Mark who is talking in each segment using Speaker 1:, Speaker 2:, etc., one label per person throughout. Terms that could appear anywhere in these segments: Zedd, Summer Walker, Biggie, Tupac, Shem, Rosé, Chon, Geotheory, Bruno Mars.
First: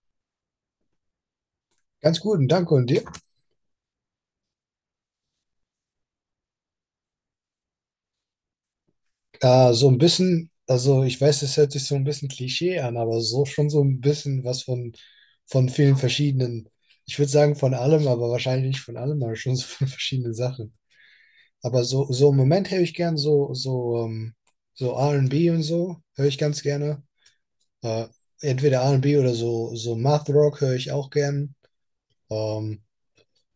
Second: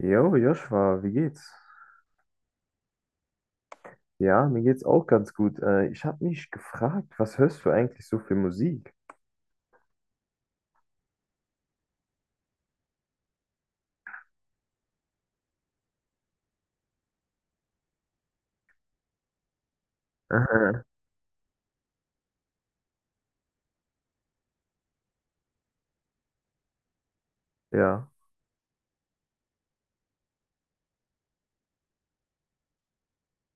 Speaker 1: Jo, Joshua, wie geht's?
Speaker 2: Ganz guten Dank und dir.
Speaker 1: Ja, mir geht's auch ganz gut. Ich habe mich gefragt, was hörst du eigentlich so für Musik?
Speaker 2: So ein bisschen, also ich weiß, es hört sich so ein bisschen Klischee an, aber so schon so ein bisschen was von, vielen verschiedenen, ich würde sagen von allem, aber wahrscheinlich nicht von allem, aber schon so von verschiedenen Sachen.
Speaker 1: Aha.
Speaker 2: Aber so, so im Moment höre ich gern so R&B und B und so, höre ich ganz gerne. Äh,
Speaker 1: Ja.
Speaker 2: entweder R und B oder so, so, Math Rock höre ich auch gern. Ähm,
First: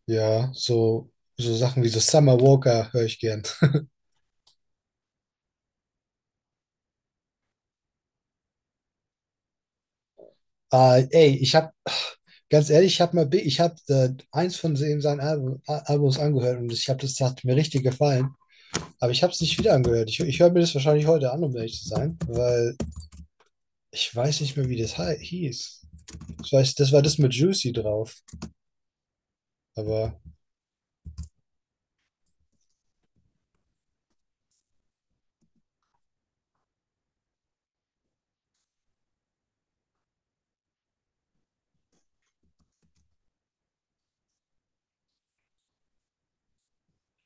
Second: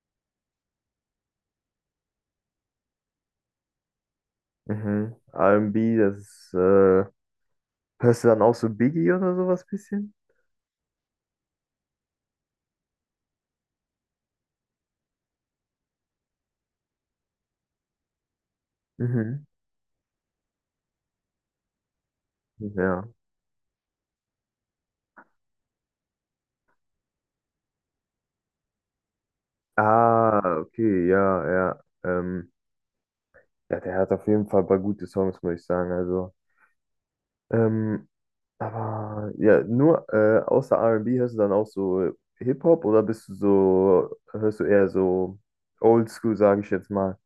Speaker 2: ja, so Sachen wie so Summer Walker höre ich gern.
Speaker 1: Mhm. R&B, das ist, hörst du dann auch so Biggie oder sowas bisschen?
Speaker 2: Ey, ich habe Ganz ehrlich, ich habe mal, ich habe eins von seinen Alben, Albums angehört, und ich habe das, das hat mir richtig gefallen. Aber ich habe es
Speaker 1: Mhm.
Speaker 2: nicht wieder angehört. Ich höre mir das wahrscheinlich heute an, um ehrlich zu sein, weil
Speaker 1: Ja.
Speaker 2: ich weiß nicht mehr, wie das hieß. Ich weiß, das war das mit Juicy drauf. Aber
Speaker 1: Ah, okay, ja, ja. Ja, der hat auf jeden Fall ein paar gute Songs, muss ich sagen. Also, ähm, aber ja, nur außer R&B hörst du dann auch so Hip-Hop oder hörst du eher so Oldschool, sage ich jetzt mal?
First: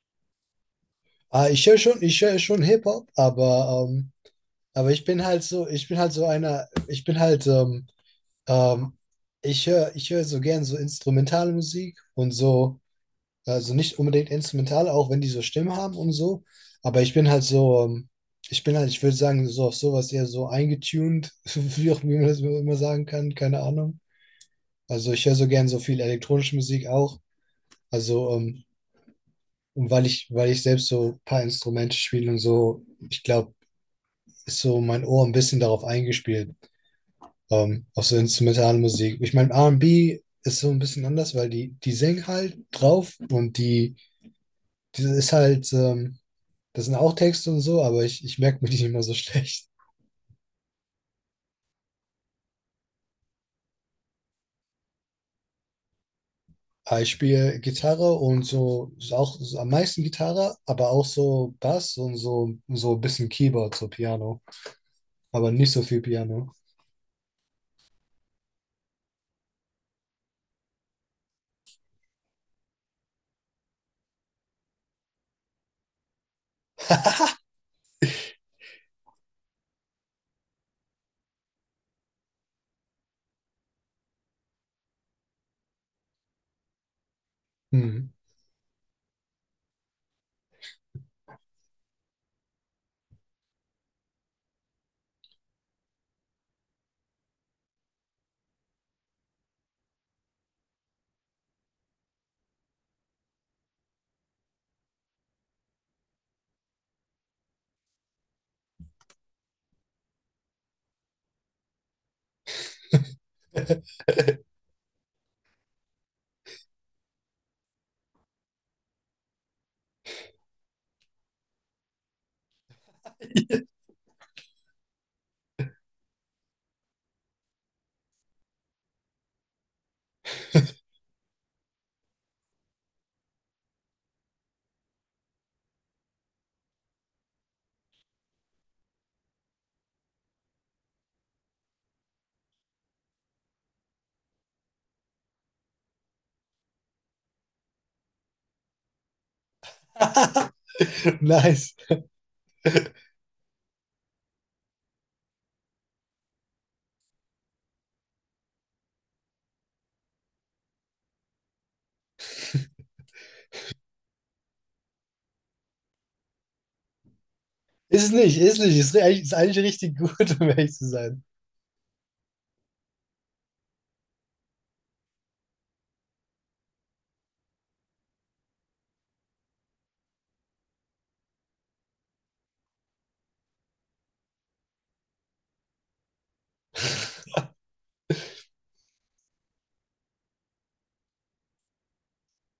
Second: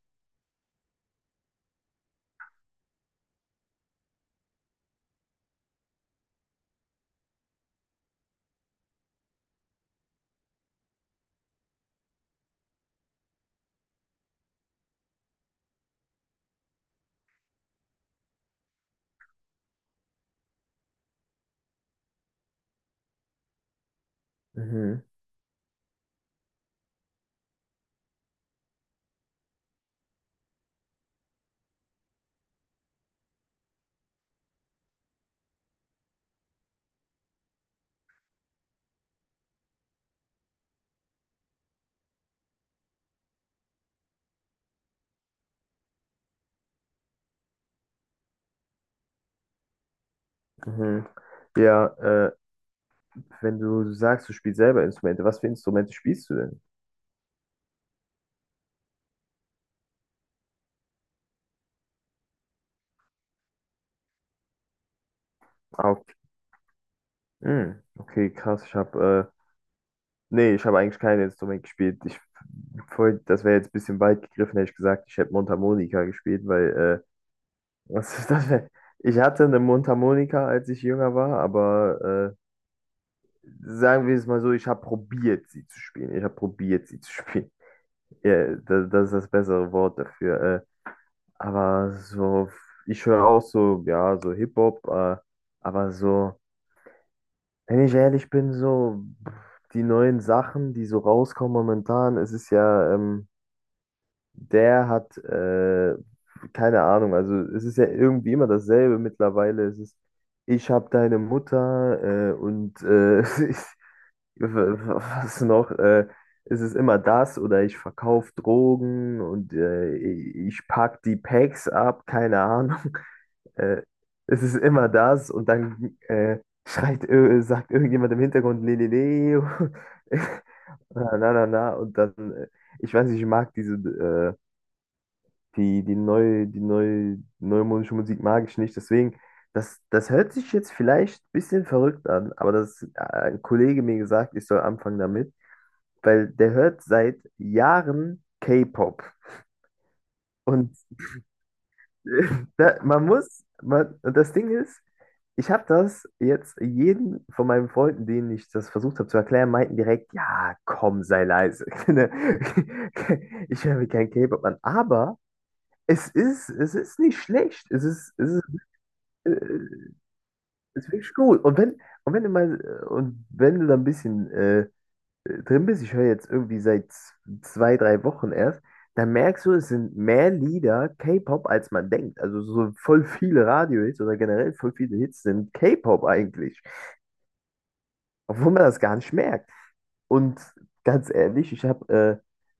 Speaker 2: ah, ich höre schon Hip Hop, aber ich bin halt so, ich bin halt so einer, ich bin halt ähm, ich höre so gern so instrumentale Musik und so. Also nicht unbedingt instrumental, auch wenn die so Stimmen haben und so. Aber ich bin halt so, ich bin halt, ich würde sagen, so auf sowas eher so eingetuned, wie auch wie man das immer sagen kann, keine Ahnung.
Speaker 1: Mhm,
Speaker 2: Also ich höre so gern so viel elektronische Musik auch. Also, und weil ich selbst so ein paar Instrumente spiele und so, ich glaube, ist so mein Ohr ein bisschen darauf eingespielt, auf so instrumentale Musik. Ich meine, R und B ist so ein bisschen anders, weil die, die singen halt drauf und die, die ist halt. Das sind auch Texte und so, aber ich merke mir die immer so schlecht.
Speaker 1: mhm. Ja, wenn du sagst, du spielst selber Instrumente, was für Instrumente spielst du denn?
Speaker 2: Aber ich spiele Gitarre und so, ist auch so am meisten Gitarre, aber auch so Bass und so, so ein bisschen Keyboard, so Piano. Aber nicht so
Speaker 1: Ah,
Speaker 2: viel
Speaker 1: okay.
Speaker 2: Piano.
Speaker 1: Hm, okay, krass. Nee, ich habe eigentlich kein Instrument gespielt. Voll, das wäre jetzt ein bisschen weit gegriffen, hätte ich gesagt, ich hätte Mundharmonika gespielt, weil, Was ist das? Ich hatte eine Mundharmonika, als ich jünger war, aber äh, sagen wir es mal so, ich habe probiert, sie zu spielen. Ich habe probiert, sie zu spielen.
Speaker 2: Hm.
Speaker 1: Ja, das ist das bessere Wort dafür. Aber so, ich höre auch so, ja, so Hip-Hop, aber so, wenn ich ehrlich bin, so pff, die neuen Sachen, die so rauskommen momentan, es ist ja, der hat, äh, keine Ahnung, also es ist ja irgendwie immer dasselbe mittlerweile. Es ist, ich habe deine Mutter und Was noch? Es ist immer das oder ich verkaufe Drogen und ich pack die Packs ab, keine Ahnung. Äh, Es ist immer das und dann sagt irgendjemand im Hintergrund Lelele, na na na na und dann, ich weiß nicht, die neue neumodische Musik mag ich nicht, deswegen, das hört sich jetzt vielleicht ein bisschen verrückt an, aber ein Kollege mir gesagt, ich soll anfangen damit, weil der hört seit Jahren K-Pop. Und
Speaker 2: Nice.
Speaker 1: äh, da, man muss, man, und das Ding ist, ich habe das jetzt jeden von meinen Freunden, denen ich das versucht habe zu erklären, meinten direkt, ja, komm, sei leise. Ich höre mir kein K-Pop an. Aber es ist nicht schlecht.
Speaker 2: Ist nicht, ist nicht. Ist
Speaker 1: Äh,
Speaker 2: eigentlich richtig gut, um ehrlich
Speaker 1: es
Speaker 2: zu
Speaker 1: ist wirklich
Speaker 2: sein.
Speaker 1: gut. Und wenn du da ein bisschen drin bist, ich höre jetzt irgendwie seit 2, 3 Wochen erst, dann merkst du, es sind mehr Lieder K-Pop, als man denkt. Also so voll viele Radiohits oder generell voll viele Hits sind K-Pop eigentlich, obwohl man das gar nicht merkt. Und ganz ehrlich,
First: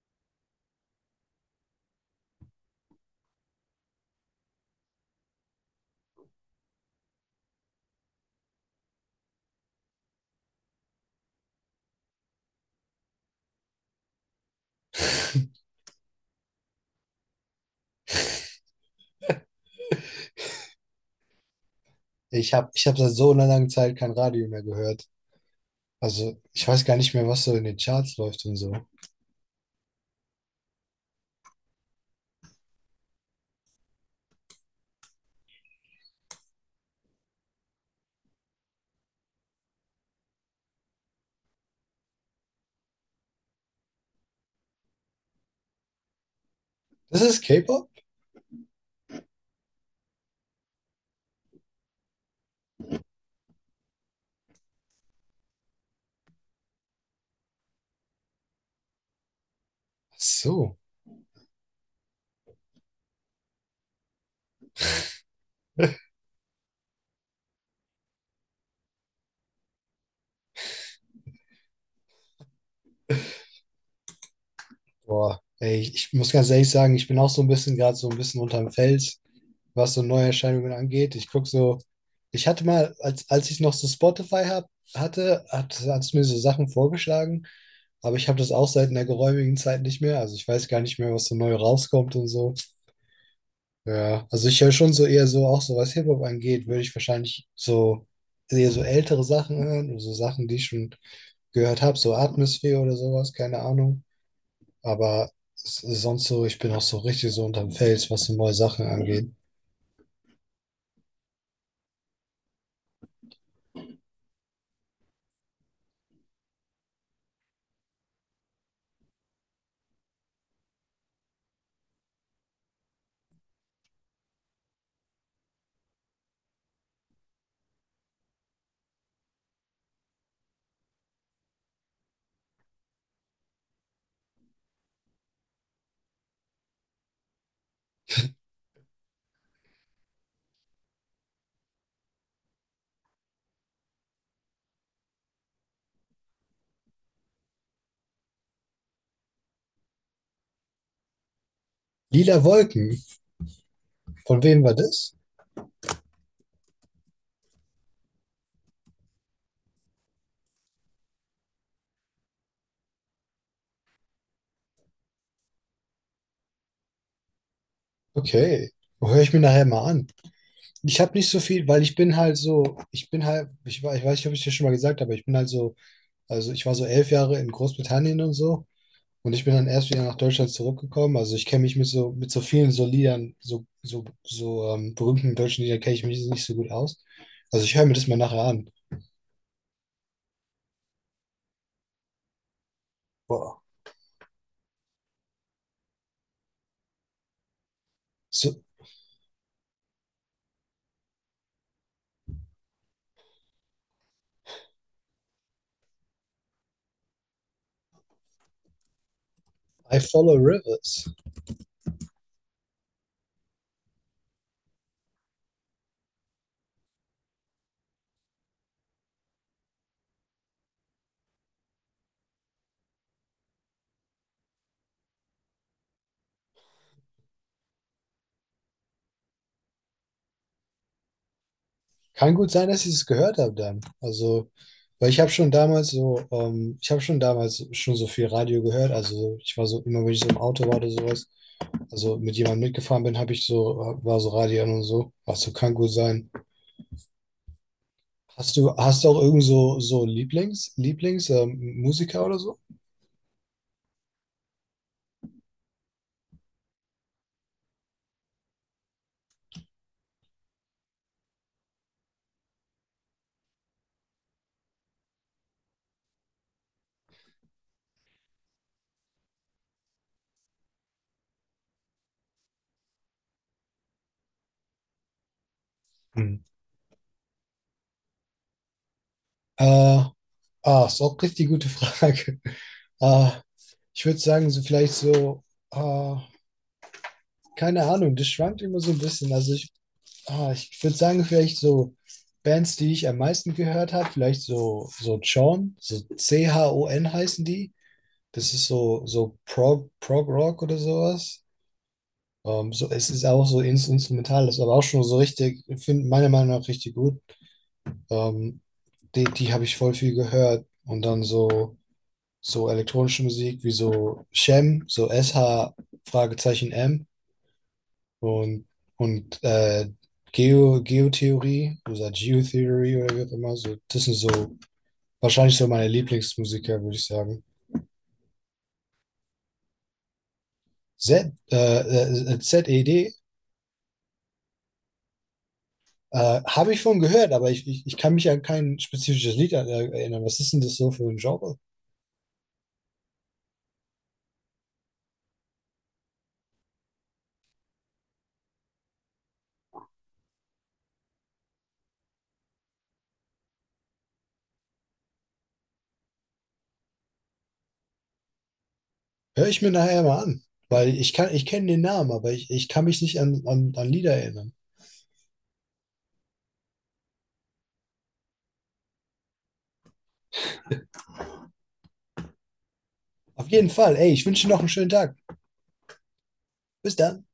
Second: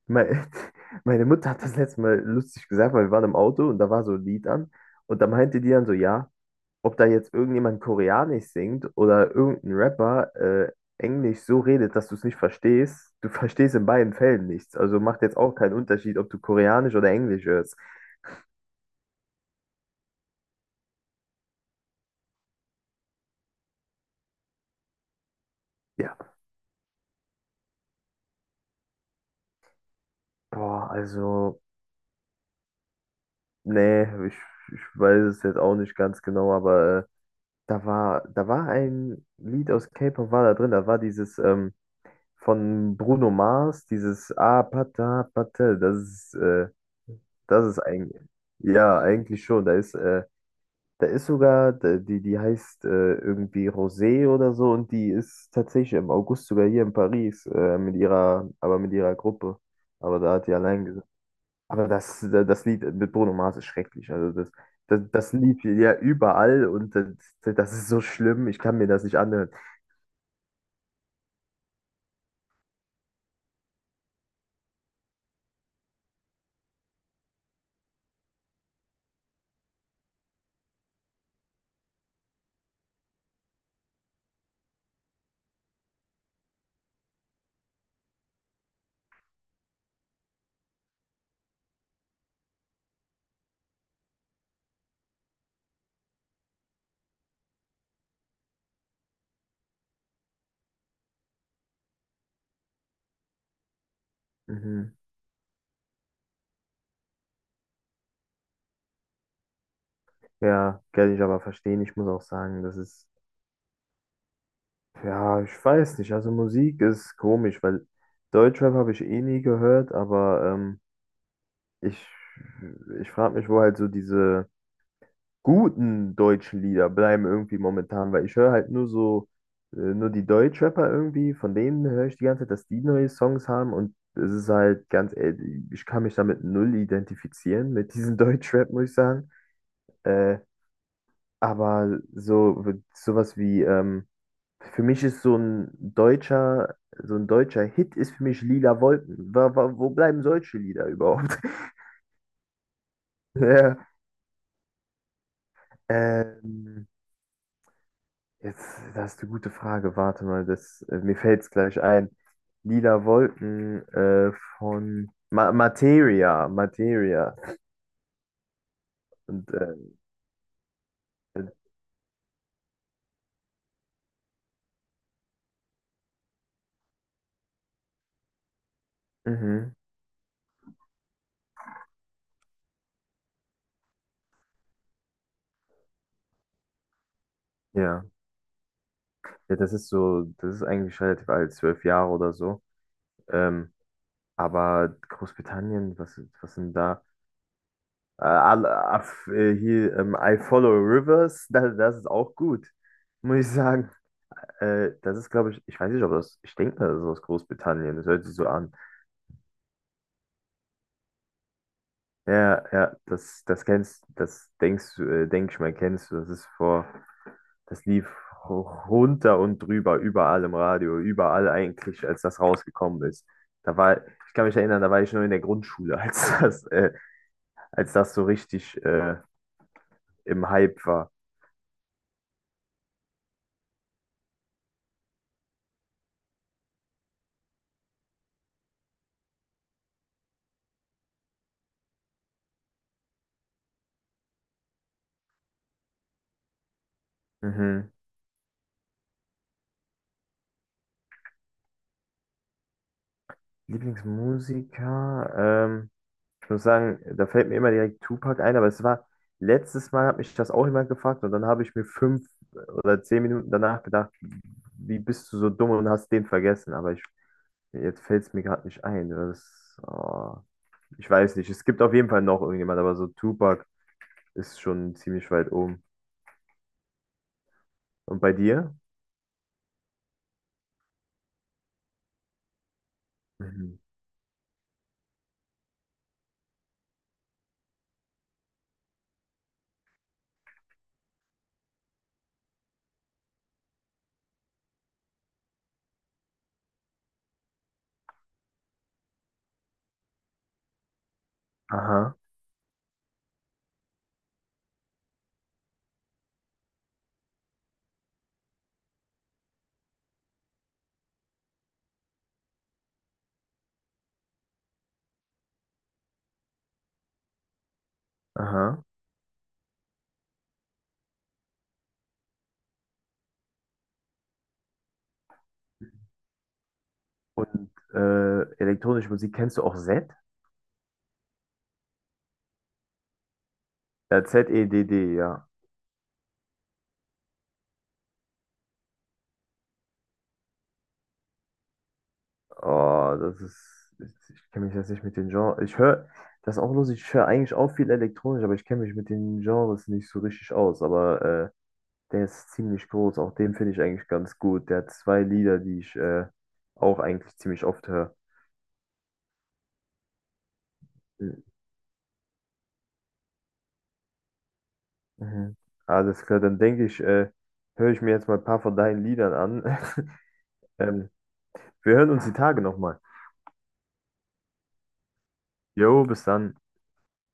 Speaker 1: mein, meine Mutter hat das letzte Mal lustig gesagt, weil wir waren im Auto und da war so ein Lied an und da meinte die dann so, ja, ob da jetzt irgendjemand Koreanisch singt oder irgendein Rapper Englisch so redet, dass du es nicht verstehst, du verstehst in beiden Fällen nichts. Also macht jetzt auch keinen Unterschied, ob du Koreanisch oder Englisch hörst.
Speaker 2: Ich hab seit so einer langen Zeit kein Radio mehr gehört.
Speaker 1: Ja,
Speaker 2: Also, ich weiß gar nicht mehr, was so in den Charts läuft und so.
Speaker 1: boah, also, nee, ich weiß es jetzt auch nicht ganz genau, aber da war ein Lied aus K-Pop, war da drin, da war dieses von Bruno Mars, dieses Ah, Pata, Pata.
Speaker 2: Das ist
Speaker 1: Das ist
Speaker 2: K-Pop?
Speaker 1: eigentlich, ja, eigentlich schon, da ist sogar, die heißt irgendwie Rosé oder so und die ist tatsächlich im August sogar hier in Paris, aber mit ihrer Gruppe.
Speaker 2: Ach
Speaker 1: Aber da hat die
Speaker 2: so.
Speaker 1: allein gesagt. Aber das Lied mit Bruno Mars ist schrecklich. Also das Lied hier, ja überall. Und das ist so schlimm, ich kann mir das nicht anhören.
Speaker 2: Boah, ey, ich muss ganz ehrlich sagen, ich bin auch so ein bisschen gerade so ein bisschen unterm Fels, was so Neuerscheinungen angeht. Ich gucke so, ich hatte mal, als ich noch so Spotify hatte, hat es mir so Sachen vorgeschlagen, aber ich habe das auch seit einer geräumigen Zeit nicht mehr. Also ich weiß gar nicht mehr, was so neu rauskommt und so. Ja, also ich höre schon so eher so, auch so was Hip-Hop angeht, würde ich wahrscheinlich so eher so ältere Sachen hören, so Sachen, die ich schon gehört habe, so Atmosphäre oder sowas, keine Ahnung.
Speaker 1: Mhm.
Speaker 2: Aber sonst so, ich bin auch so richtig so unterm Fels, was so neue Sachen angeht.
Speaker 1: Ja, kann ich aber verstehen. Ich muss auch sagen, das ist, ja, ich weiß nicht. Also Musik ist komisch, weil Deutschrap habe ich eh nie gehört, aber Ich, ich frage mich, wo halt so diese guten deutschen Lieder bleiben irgendwie momentan, weil ich höre halt nur die Deutschrapper irgendwie, von denen höre ich die ganze Zeit, dass die neue Songs haben und es ist halt ganz ehrlich, ich kann mich damit null identifizieren, mit diesem Deutschrap, muss ich sagen. Äh, aber so, sowas wie, ähm, für mich ist so ein deutscher Hit ist für mich Lila Wolken. Wo bleiben solche Lieder überhaupt?
Speaker 2: Lila Wolken,
Speaker 1: Ja.
Speaker 2: von wem war das?
Speaker 1: Ähm, Jetzt, das ist eine gute Frage. Warte mal, mir fällt es gleich ein. Lila Wolken, von Ma Materia, Materia.
Speaker 2: Okay, höre ich mir
Speaker 1: Und
Speaker 2: nachher mal an. Ich habe nicht so
Speaker 1: äh,
Speaker 2: viel, weil ich bin halt so, ich bin halt, ich weiß nicht, ob ich dir schon mal gesagt habe, aber ich bin halt so, also ich war so 11 Jahre in Großbritannien und so und ich bin dann
Speaker 1: mhm,
Speaker 2: erst wieder nach Deutschland zurückgekommen. Also ich kenne mich mit so vielen so Liedern, berühmten deutschen Liedern kenne ich mich nicht so gut aus. Also ich höre mir
Speaker 1: ja.
Speaker 2: das mal nachher an.
Speaker 1: Ja, das ist eigentlich relativ alt, 12 Jahre oder so.
Speaker 2: Wow.
Speaker 1: Ähm, aber Großbritannien, was sind da?
Speaker 2: So,
Speaker 1: I Follow Rivers, das ist auch gut, muss ich sagen. Das ist, glaube ich, ich weiß nicht, ob das, ich denke, das ist aus Großbritannien, das hört sich so an.
Speaker 2: I follow rivers.
Speaker 1: Ja, ja, das denkst du, denk ich mal, kennst du. Das lief ho- runter und drüber, überall im Radio, überall eigentlich, als das rausgekommen ist. Da war, ich kann mich erinnern, da war ich noch in der Grundschule, als das so richtig im Hype war.
Speaker 2: Kann gut sein, dass ich es gehört habe dann. Also, weil ich habe schon damals schon so viel Radio gehört. Also ich war so, immer wenn ich so im Auto war oder sowas, also mit jemandem mitgefahren bin, habe ich so, war so Radio an und so. Also kann gut sein.
Speaker 1: Mhm.
Speaker 2: Hast du auch irgend so, Musiker oder so?
Speaker 1: Lieblingsmusiker, ähm, ich muss sagen, da fällt mir immer direkt Tupac ein, aber es war, letztes Mal hat mich das auch jemand gefragt und dann habe ich mir 5 oder 10 Minuten danach gedacht, wie bist du so dumm und hast den vergessen? Jetzt fällt es mir gerade nicht ein. Oh, ich weiß nicht. Es gibt auf jeden Fall noch irgendjemand, aber so Tupac ist schon ziemlich weit oben.
Speaker 2: Hm.
Speaker 1: Und bei dir?
Speaker 2: Äh, ah, ist auch richtig gute Frage. Äh,
Speaker 1: Mhm.
Speaker 2: ich würde sagen, so vielleicht so, äh, keine Ahnung, das schwankt immer so ein bisschen. Also, ich würde sagen, vielleicht so Bands, die ich am meisten gehört habe, vielleicht so, so Chon, so Chon heißen die. Das ist so, Prog Rock oder sowas.
Speaker 1: Aha,
Speaker 2: So, es ist auch so instrumental, das ist aber auch schon so richtig, finde meiner Meinung nach richtig gut. Ähm, die habe ich voll viel gehört. Und dann so elektronische Musik wie so Shem, so SHM Fragezeichen M. Und,
Speaker 1: aha.
Speaker 2: und Geotheorie oder Geotheorie oder wie auch immer, so, das sind so wahrscheinlich so meine Lieblingsmusiker, würde ich sagen.
Speaker 1: Und elektronische Musik, kennst du auch Z?
Speaker 2: Z, ZED
Speaker 1: Ja, Zedd, ja.
Speaker 2: habe ich von gehört, aber ich kann mich an kein spezifisches Lied erinnern. Was ist denn das so für ein Genre?
Speaker 1: Oh, das ist. Ich kenne mich jetzt nicht mit den Genres. Ich höre, das ist auch lustig, ich höre eigentlich auch viel elektronisch, aber ich kenne mich mit den Genres nicht so richtig aus. Aber der ist ziemlich groß, auch den finde ich eigentlich ganz gut. Der hat zwei Lieder, die ich auch eigentlich ziemlich oft höre.
Speaker 2: Hör ich mir nachher mal an, weil ich kann,
Speaker 1: Mhm.
Speaker 2: ich kenne den Namen, aber ich kann mich nicht an Lieder erinnern.
Speaker 1: Mhm. Alles klar, dann denke ich, höre ich mir jetzt mal ein paar von deinen Liedern an. Ähm, Wir hören uns die Tage nochmal.
Speaker 2: Auf jeden Fall, ey, ich wünsche dir noch einen schönen Tag.
Speaker 1: Jo, bis dann.
Speaker 2: Bis dann.